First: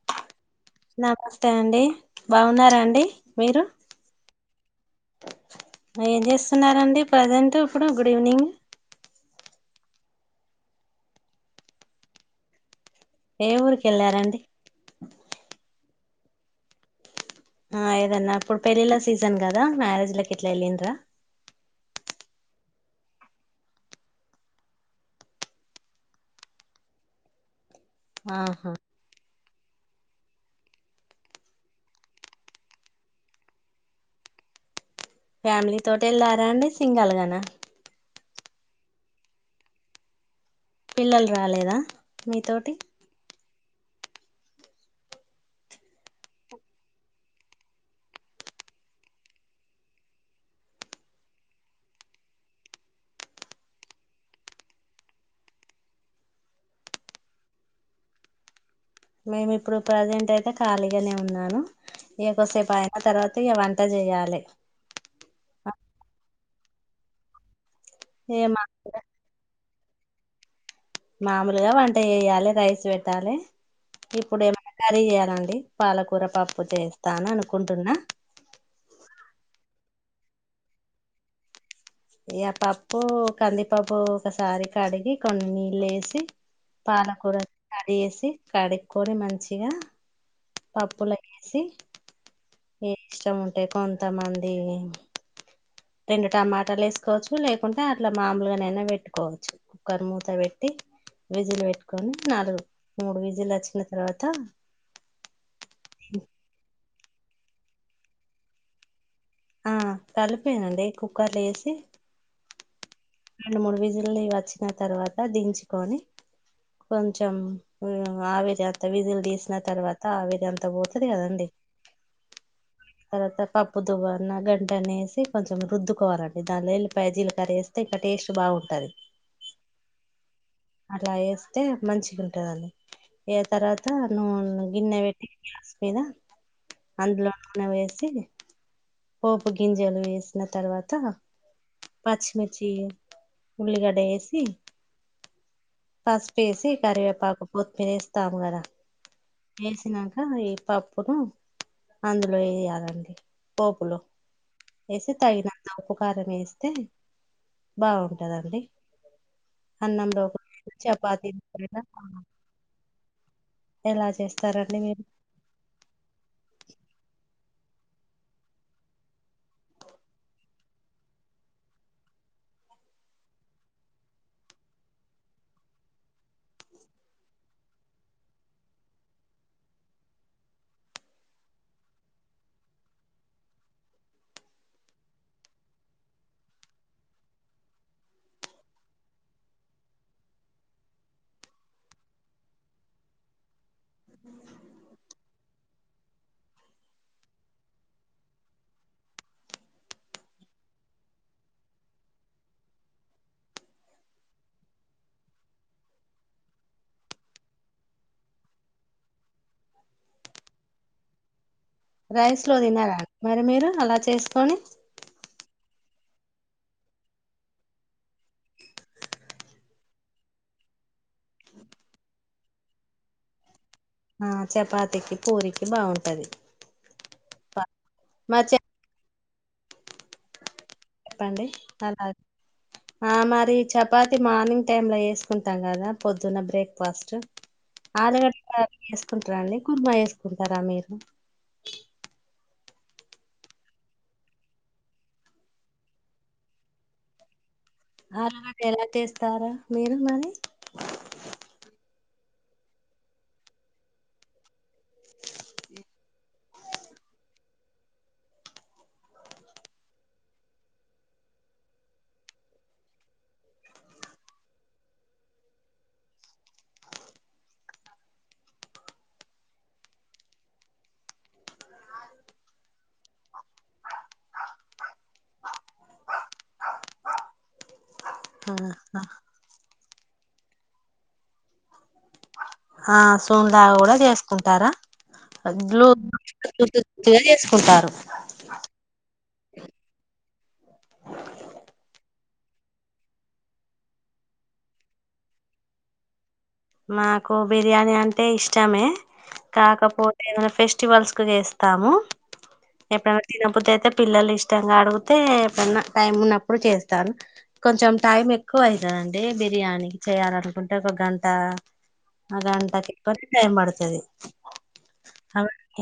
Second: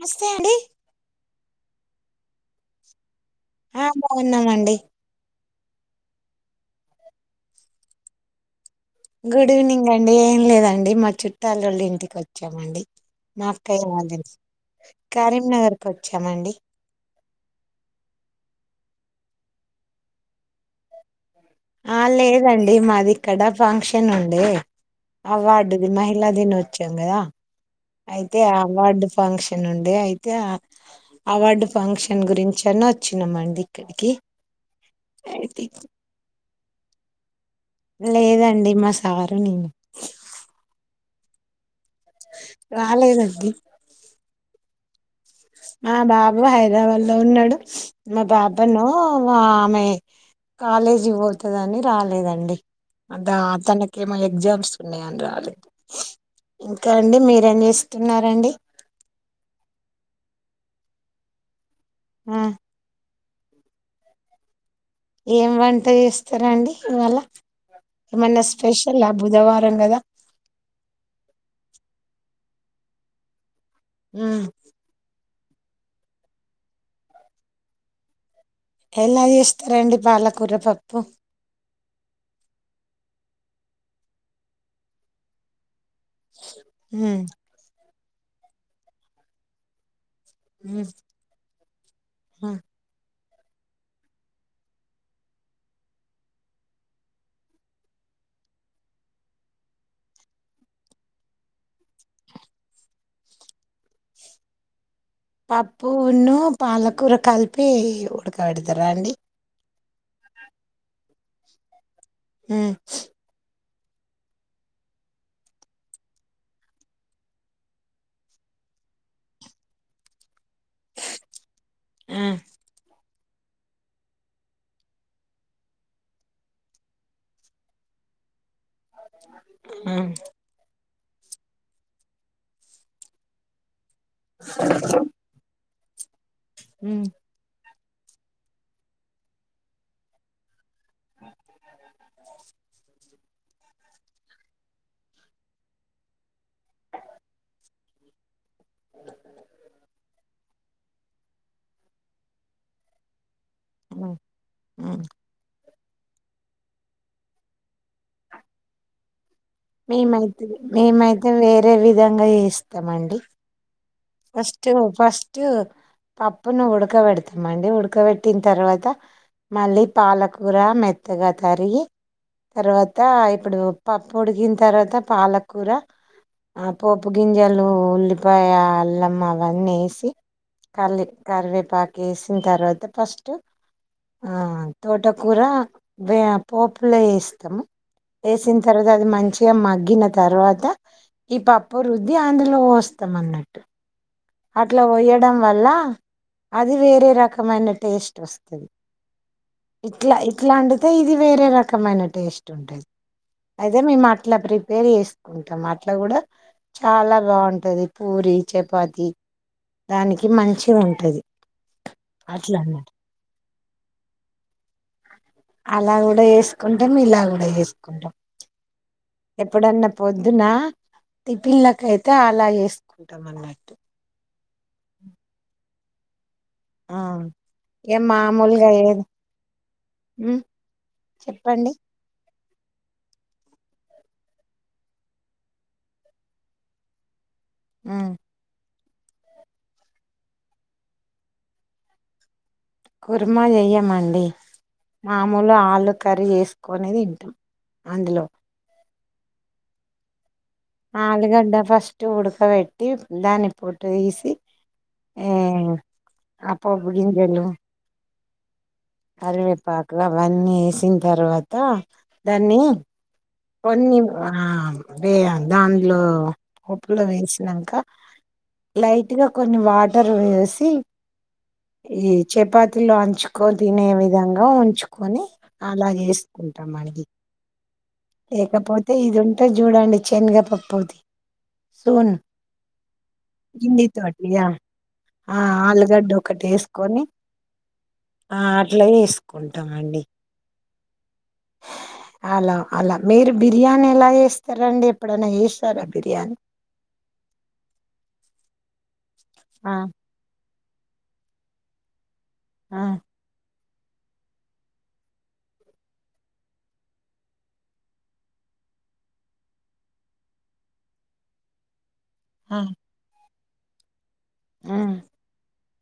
నమస్తే అండి నమస్తే అండి బాగున్నారా అండి మీరు ఆ బాగున్నామండి చూన్నారండి ప్రజెంట్ ఇప్పుడు గుడ్ ఈవినింగ్ గుడ్ ఈవినింగ్ అండి ఏం లేదండి మా చుట్టాలోళ్ళ ఇంటికి వచ్చామండి మా ఏ అత్తయ్య ఊరికి వాళ్ళ ఇల్లు వెళ్ళారండి కరీంనగర్ కి వచ్చామండి ఆ ఏదన్నా ఇప్పుడు పెళ్ళిళ్ళ సీజన్ కదా మ్యారేజ్ లకి ఇట్లా ఎళ్ళిండ్రా ఆ లేదండి మాది ఇక్కడ ఫంక్షన్ ఉండే అవార్డుది మహిళా దినోచ్చవం కదా అయితే ఆహా అవార్డు ఫంక్ష న్ ఉండే అయితే ఆ అవార్డు ఫంక్షన్ గురించి అనా వచ్చినాం అండి ఇక్కడికి అయితే ఫ్యామిలీ తోటి ఎళ్ళారా అండి సింగల్ గనా లేదండి మా సారు నేను పిల్లలు రాలేదా మీతోటి రాలేదండి మా బాబా హైదరాబాద్ లో ఉన్నాడు మా బాబాను ఆమె కాలేజ్ కి పోతదాని రాలేదండి అదా అతనికి ఏమో ఎగ్జామ్స్ ఉన్నాయని రాలేదు ఇంకా అండి మీరేం చేస్తున్నారంండి మేము ఇప్పుడు ప్రజెంట్ అయితే ఖాళీగానే ఉన్నాను ఇగ ఆ కొసేపు అయ్యాక తర్వాత అ ఇ వంట చేయాలి ఏం వంట చేస్తారా అండి ఇవాళ ఇగ ఏమన్నా మా స్పెషల్ ఆ బుధవారం వారం కదా మామూలుగా వంట చేయాలి రైస్ పెట్టాలి ఇప్పుడు ఉమ్ ఏమన్నా కర్రీ చేయ్యాలండి పాలకూర పప్పు చేస్తాను అనుకుంటున్నా ఎలా చేస్తారంండి పాలకూర పప్పు ఇ పప్పు కందిపప్పు ఒకసారి కడిగి కొన్నిీళ్ళ వేసి పాలకూర కడి చేేసి కడుక్కొని మంచిగా పపు సి ఏ ఇష్టం ఉంటే కొంతమంది రెండు టమాటాలు వేసుకోవచ్చు లేకుంటే అట్లా మామూలుగానైనా పెట్టుకోవచ్చు కుక్కర్ మూత పెట్టి విజిలు పెట్టుకొని నాలుగు మూడు విజిలు వచ్చిన తర్వాత పప్పు ఉన్న పాలకూర కలిపి ఉడకబెడతారా అండి ఆ కలిపోయానండి కుక్కర్లు వేసి ఉ రెండు మూడు విజులు వచ్చిన తర్వాత దించుకొని కొంచం ఆవిరి అంత విజిలు తీసిన తర్వాత ఆవిరింత ంత పోతుది కదా అండి ఆ తర్వాత కప్పు దు్వన్న గంటనేేసి కొంచెం రుద్దుకోవాలండి దాలో ఉల్లిపాయ జీలకర్ర వేస్తే టేస్ట్ బాగుంది ఉ అట్లా వేస్తే మంచిగా ఉంటదని ఏ తర్వాత నూనె గిన్నె పెట్టి గ్యాస్ మీద ఉమ్ అందులో నూనె వేసి పోపు గింజలు వేసిన తర్వాత పచ్మిచి ఉలిగాడ ఏసి బస్ పేసి కారవే పాకు పొత్ మీరస్త తమగ వేసినాక ఈ పప్పును అందులో వేయాలండి పోపులు ఉమ్ ఉమ్ ఎస తగనా ఆపకారం వేస్తే బాగుంటందండి మేమైతే మేమైతే వేరే కూరలా విధంగా ఇస్తామ అండి ఎలా ఫస్ట్ చేస్తారండి మీరు ఫస్ట్ పప్పును కొడుక పెడితే మండి ఉడకబెట్టిన తర్వాత మళ్ళీ పాలకూర మెత్తగా తరిగి తర్వాత ఇప్పుడు పప్పు ఉొడికిన తర్వాత పాలకూర ఆ పోపు గింజలు ఉల్లిపాయ ల అవన్నీ వేసి క కరివేపాకు వేసిన తర్వాత ఫస్ట్ ఆ తోటకూర వే పోపులే ఇేస్తాము వేసిన తర్వాత అది మంచిగా మగ్గిన తర్వాత ఈ పప్పు వుద్దిి అధలో వస్తాం అన్నట్టు అట్లా వయ్యడం వల్ల అది వేరే రకమైన టేస్ట్ వస్తుంది ఇట్లా ఇట్లాంటితే ఇది వేరే రకమైన టేస్ట్ ఉంటుది అయితే మేము అట్లా ప్రిపేర్ చేసుకుంటాం అట్లా కూడా చాలా బాగుంటది పూరి చపాతి దానికి మంచి ఉంటది రైస్ లో అట్లా అన్నట్టు తినారా మరి మీరు అలా చేసుకొని అలా కూడా వేసుకుంటాం ఇలా కూడా చేసుకుంటాం ఎప్పుడన్నా పొద్దున టి పిల్లకైతే అలా వేసుకుంటాం అన్నమాట్టు ఆ చపాతికి పూరిీకి బాగుంటది ఆ ఏ మరి చె మామూలుగా ఉ చెప్పండి ఎలాగు ఆ మరి చపాతి మార్నింగ్ టైమ్ లో వేసుకుంటాం కదా పొద్దున బ్రేక్ఫాస్ట్ ఉమ్ ఆలుగడ్డ చేసుకుంటారా అండి కుర్మ చేసుకుంటారా మీరు కుర్మా చెయ్యమండి మామూలు ఆలు కర్రీ చేసుకుని తింటం ఆలుగడ్డ ఎలా చేస్తారు మీరు మరి ఆలుగడ్డ ఫస్ట్ ఉడకబెట్టి దాన్ని పొట్టు తీసి ఏ అప్పుడు ఉల్లిగడ్డలు వేసి కరవేపాకు అవన్నీ వేసిన తర్వాత దాన్ని కొన్ని దానిలో పోపుల వేసినంకా లైట్గా కొన్ని వాటర్ వేసి ఈ చపాతిలో అంచుకొని తినే విధంగా ఉంచుకొని అలా చేసు కుంటామండి ఆ లేకపోతే ఇది ఉంటది చూడండి శనగ పప్పు ది సూప్ ఆ సూప్ లాగా కూడా చేసుకుంటారా ఆ అలా ఆలుగడ్డ ఒకటి వేసుకొని కొందరు చేసుకుంటారు ఆ అట్ల గూడా చేసుకుంటామండి అలా అలా మీరు బిర్యానీ ఎలా చేస్తారండి ఎప్పుడైనా చేస్తారా బిర్యానీ మాకు బిర్యానీ అంటే ఇష్టమే ఆ కాకపోతే ఎమన్నా ఫెస్ట్ వల్స్ కు చేస్తాము ఆ ఎప్పుడైనా తినబుద్ది అయితే పిల్లలు ఇష్టంగా అడిగుతే ఏప్పుడన్నా టైం ఉన్నప్పుడు చేస్తాను కొంచెం టైం ఎక్కువ అవుతుందండి బిర్యానీ చేయాలనుకుంటే ఒక గంట ఆ గంటకి కొంచెం టైం పడుతది మ్మ్ హ్హ్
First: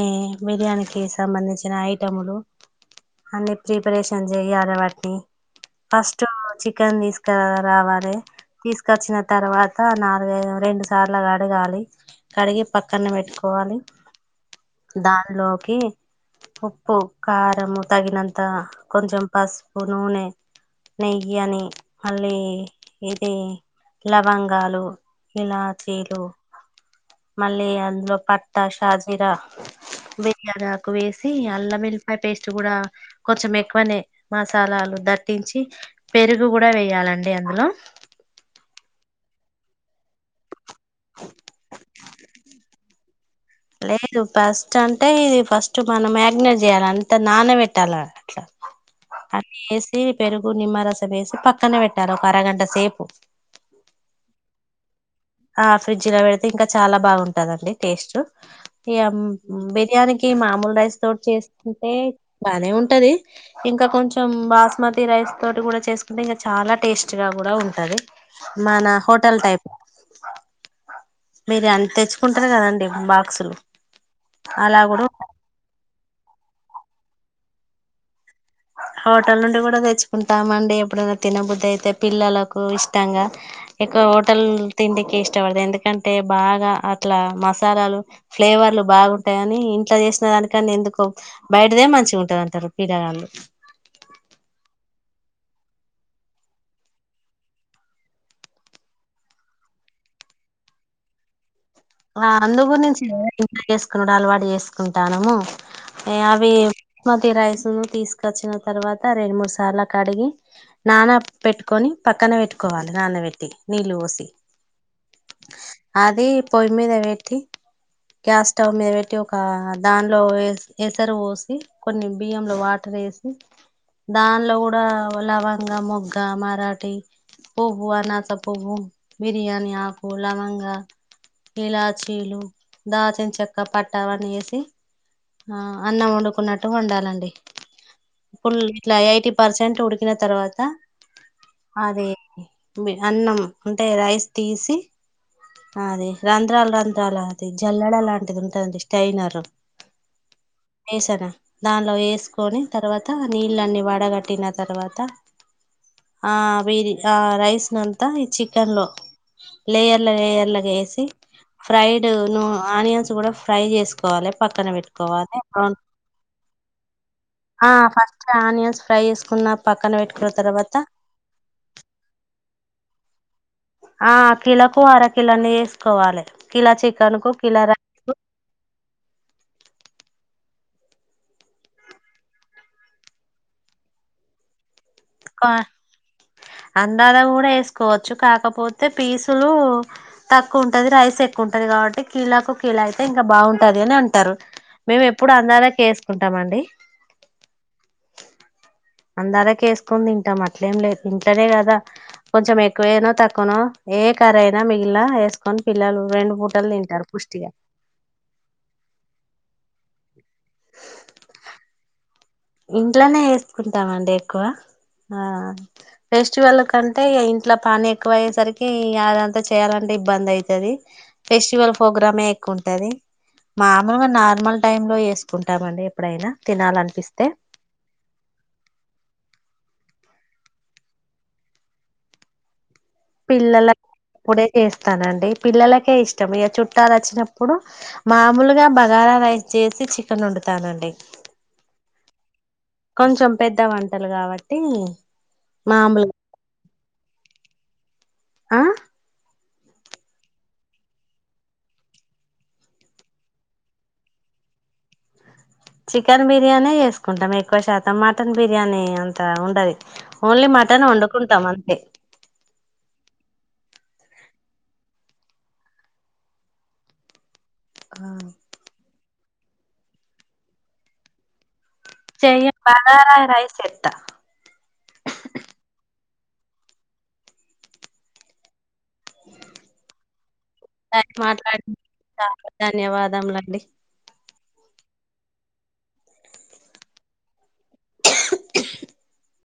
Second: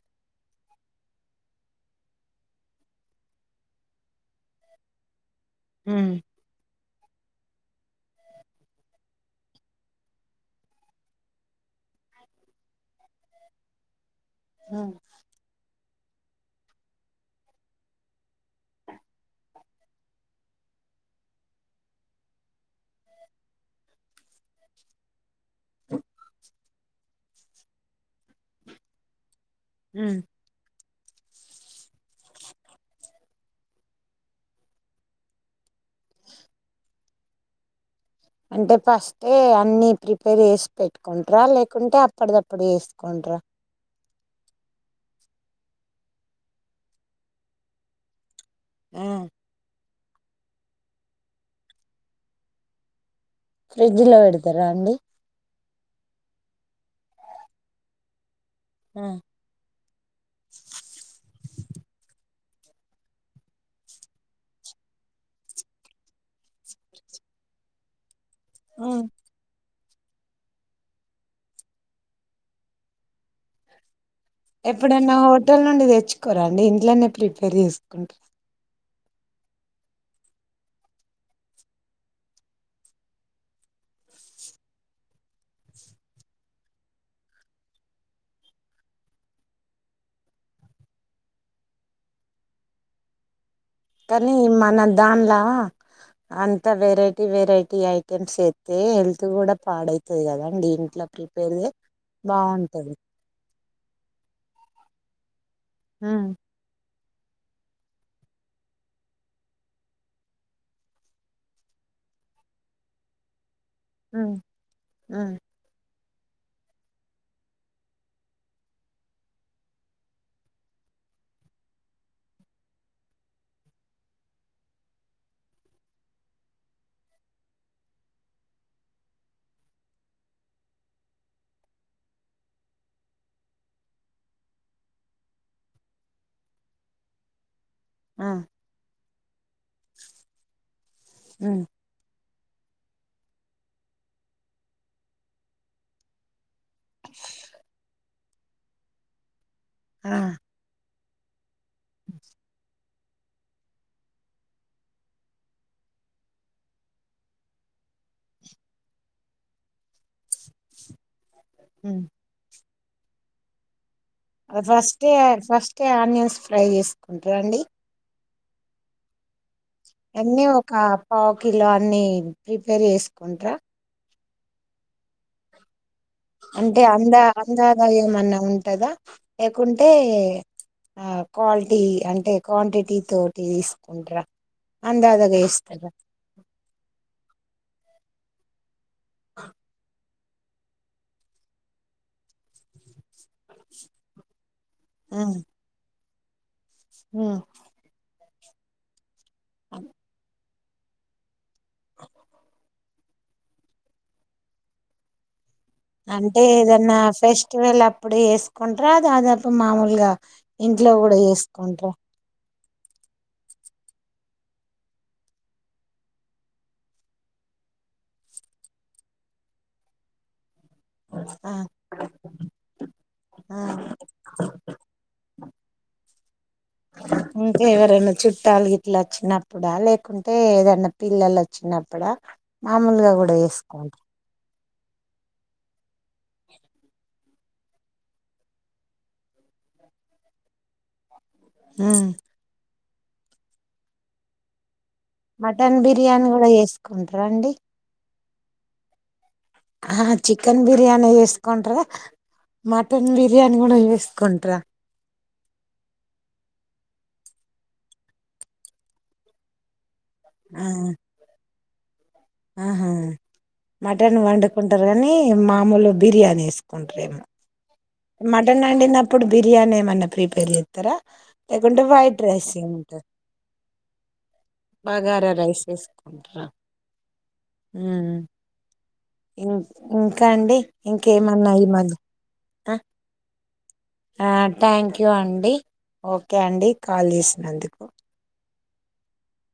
ఏ బిర్యానీకిి సంబంధించిన ఐటములు అన్ని ప్రీపరేషన్ చేయ్యాలి వాటిని ఉమ్ ఫస్ట్ చికెన్ తీసుకు రావాలి తీసుకొచ్చిన తర్వాత రెండు సార్లకడగాలి కడిగి పక్కన పెట్టుకోవాలి దానిలోకి ఉప్పు కారము తగినంత కొంచెం పసుపు నూనె నెయ్యి అని మళ్ళీ ఇది లవంగాలు ఇలాచీలు మళ్ళీ అందులో పట్టా షాజీరా ఉమ్ బిర్యానీ ఆకు ఎక్కువ వేసి అల్లఎల్లిపాయ పేస్ట్ కూడా కొంచెం ఎక్కువనే మసాలాలు పట్టించి పెరుగు కూడా వెేయాలండి అందులో అంటే ఫస్ట్ అన్ని ప్రిపేర్ చేసి పెట్టుకుంటార లేకుంటే అప్పటిదప్పుడు చేసుకుంటారా కొంట లేదు ఫస్ట్ అంటే ఇది ఫస్ట్ మనం మ్యాగ్నేట్ చేయాలి అంత నానబట్టాలి అట్లా అన్ని వేసి పెరుగు నిమ్మరసం వేసి పక్కన పెట్టాలి ఒక అరగంట సేపు ఫ్రిడ్జ్ లో పెడతారా అండి ఆ ఫ్రిడ్జ్ లో పెడితే ఇంకా చాలా బాగుంటదండి టేస్ట్ ఇగ బిర్యానికి మామూలు రైస్ తోటి చేస్తుంటే బానే ఉంటది ఇంకా కొంచెం బాస్మతి రైస్ తోటి కూడా చేసుకుంటే ఇంకా చాలా టేస్ట్ గా కూడా ఉంటది మన ఉమ్ హోటల్ టైప్ మీరు తెచ్చుకుంటారు కదండి బాక్సులు అలా కూడా ఎప్పుడన్నా హోటల్ నుండి తెచ్చుకోరా అండి ఇంట్లోనే ప్రిపేర్ చేసుకుంటార హోటల్ నుండి కూడా తెచ్చుకుంటామండి ఎప్పుడైనా తినబుద్ధి అయితే పిల్లలకు ఇష్టంగా ఎక్కువ హోటల్ తిండికి ఇష్టపడతు ఎందుకంటే బాగా అట్లా మసాలాలు ఫ్లేవర్ లు బాగుంటయని ఇంట్ల చేసిన దానికంటే ఎందుకో బయటదే మంచిగా ఉంటదంటారు పీలగాళ్లు దాన్లా అంతా వెరైటీ వెరైటీ ఐటెమ్స్ చేత్తే హెల్త్ గూడా పాడైతది గదా అండి ఇంట్లో [unintelligible] ఆ బాగుంటది అందుగురించే ఇంట్లోనే జేసుకున్నుడు అలవాటు జేసుకుంటానము ఏ ఉమ్ అవి మతి రైసూ తీసుకొచ్చిన తర్వాత రెండు మూడు సార్ల కడిగి నాన పెట్టుకొని పక్కన వెట్టుకోవాలి నానవెట్టి నీళ్ళు బోసి ఉమ్ ఉమ్ అది పొయ్యి మీద వెట్టి గ్యాస్ స్టవ్ మీద వెట్టి ఒక దానిలో ఎసరు పోసి కొన్ని బియ్యంలో వాట వేసి దానిలో గుడా లవంగ మొగ్గ మరాఠీ పువ్వు అనాస పువ్వు బిర్యానీ ఆకు లవంగ ఇలాచీలు దాచిన చెక్క పట్టా అవన్నీ ఏసి ఆ అన్నం వండుకున్నట్టు వండాలండి ఆ ఫుల్ ఇట్లా ఎయిటీ పర్సెంట్ ఉడికిన తర్వాత ఉమ్ అదే బి అన్నం అంటే రైస్ తీసి అది రం రంధ్రాల రంధ్రాాల అది జల్లడ లాంటిది ఉంటాదండి స్టైనరు ఆ మిసాను దానిలో వేసుకొని తర్వాత నీళ్ళన్నీ వడగట్టిన తర్వాత ఆ వి ఆ రైస్ నంతా ఈ చికెన్ లో లేేయర్ల లేయర్లాగ ఏసి ఉమ్ ఫ్రైడు ను ఆనియన్స్ గుడా ఫ్రై జేస్ కోవాలె పక్కన ఫస్ట్ వెట్టుకోవాలె వుంట్రా అండి ఆనియన్స్ ఫ్రై జేసుకున్నా అన్నీ ఒక పావు కిలో అన్ని ప్రిపేర్ జేసుకుంట్ర ఆ కిలొకు అర కిలో అన్ని ఏస్ వేసుకోవాలి అంటే అంద అందక రైస్ ఏమన్నా ఉంటదా లేకుంటే ఆ క్వాలిటీ అంటే క్వాంటిటీ తోటి తీసుకుంటరా కా అందాన గూడ ఏస్ కోవచ్చు కాకపోతే పీసులు తక్కువ ఉంటది రైస్ ఎక్కువ ఉంటది గాబట్టి కీలాకు కీలా అయితే ఇంకా బావుంటది అని అంటారు మేము ఎప్పుడు అందాలెక్క ఏసుకుంటామండి ఆ అందారేకేసుకొని దింటామ ఇట్లేం లేదు ఇంట్లోనే కదా కొంచెం ఎక్కువేనో తక్కువనో ఏ కర్ర అయినా మిగిలా వే అంటే ఏదన్నా ఫెస్టివల్ అప్పుడు ఏసుకుంటారా దాదాపు మామూలుగా ఇంట్లో గుడా ఏసుకుంట్రా ఇంట్లోనే ఏసుకుంటామండి ఎక్కువ ఆ ఫెస్టివల్ కంటే ఇగ ఇంట్లో పని ఎక్కువ అయ్యేసరికి అదంతా చేయాలం ఇబ్బంది అయితది ఆ ఫెస్టివల్ ఫోగ్రామే ఎక్కువ ఉంటది ఆ మామూలుగా నార్మల్ టైమ్ లో ఏసుకుంటామండి ఎప్పుడైనా తినాలనిపిస్ ఇంట్లో ఎవరైనా చుట్టాలు గిట్లా వచ్చినప్పుడా లేకుంటే ఏదన్నా పిల్లలు వచ్చినప్పుడా మాములుగా గుడా ఏసుకొంట్ర ఏస్తానండి పిల్లలకే ఇష్టం ఇగ చుట్టాలొచ్చినప్పుడు మామూలుగా బగారా రైస్ చేసి చికనొండుతా నండి ఊమ్ కొంచెం పెద్ద వంటలు గావట్టి మటన్ బిర్యానీ గుడా ఏసుకుంట్ర అండి ఆ ఆహ చికెన్ బిర్యాని ఏస్కుంట్ర మటన్ బిర్యాని కూడా వేసుకుంట్ర చికెన్ బిర్యానీ చేసుకుంటాం ఎక్కువ శాతం మటన్ బిర్యానీ అంతా ఉండది ఓన్లీ ఆ మటన్ వండుకుంటాం అంతే ఆహా మటన్ వండుకుంటారు కానీ మామూలు బిర్యానీ వేసుకుంటారేమో మటన్ వండినప్పుడు బిర్యానీ ఏమన్నా ప్రిపేర్ చెత్తర లేకుంటే వైట్ చెయ్య రైస్ చేసుకుంటారా బగారా రైస్ ఎత్తా బఘారా రైస్ చేస్ ట్ర మ్మ్ ఇన్ ఇంకా అండి ఇంకేమన్న మాట్లాడి ఈ మధ్య ఆ ధన్యవాదములండి ఆ థ్యాంక్ యూ అండి ఓకే అండి కాల్ చేసినందుకు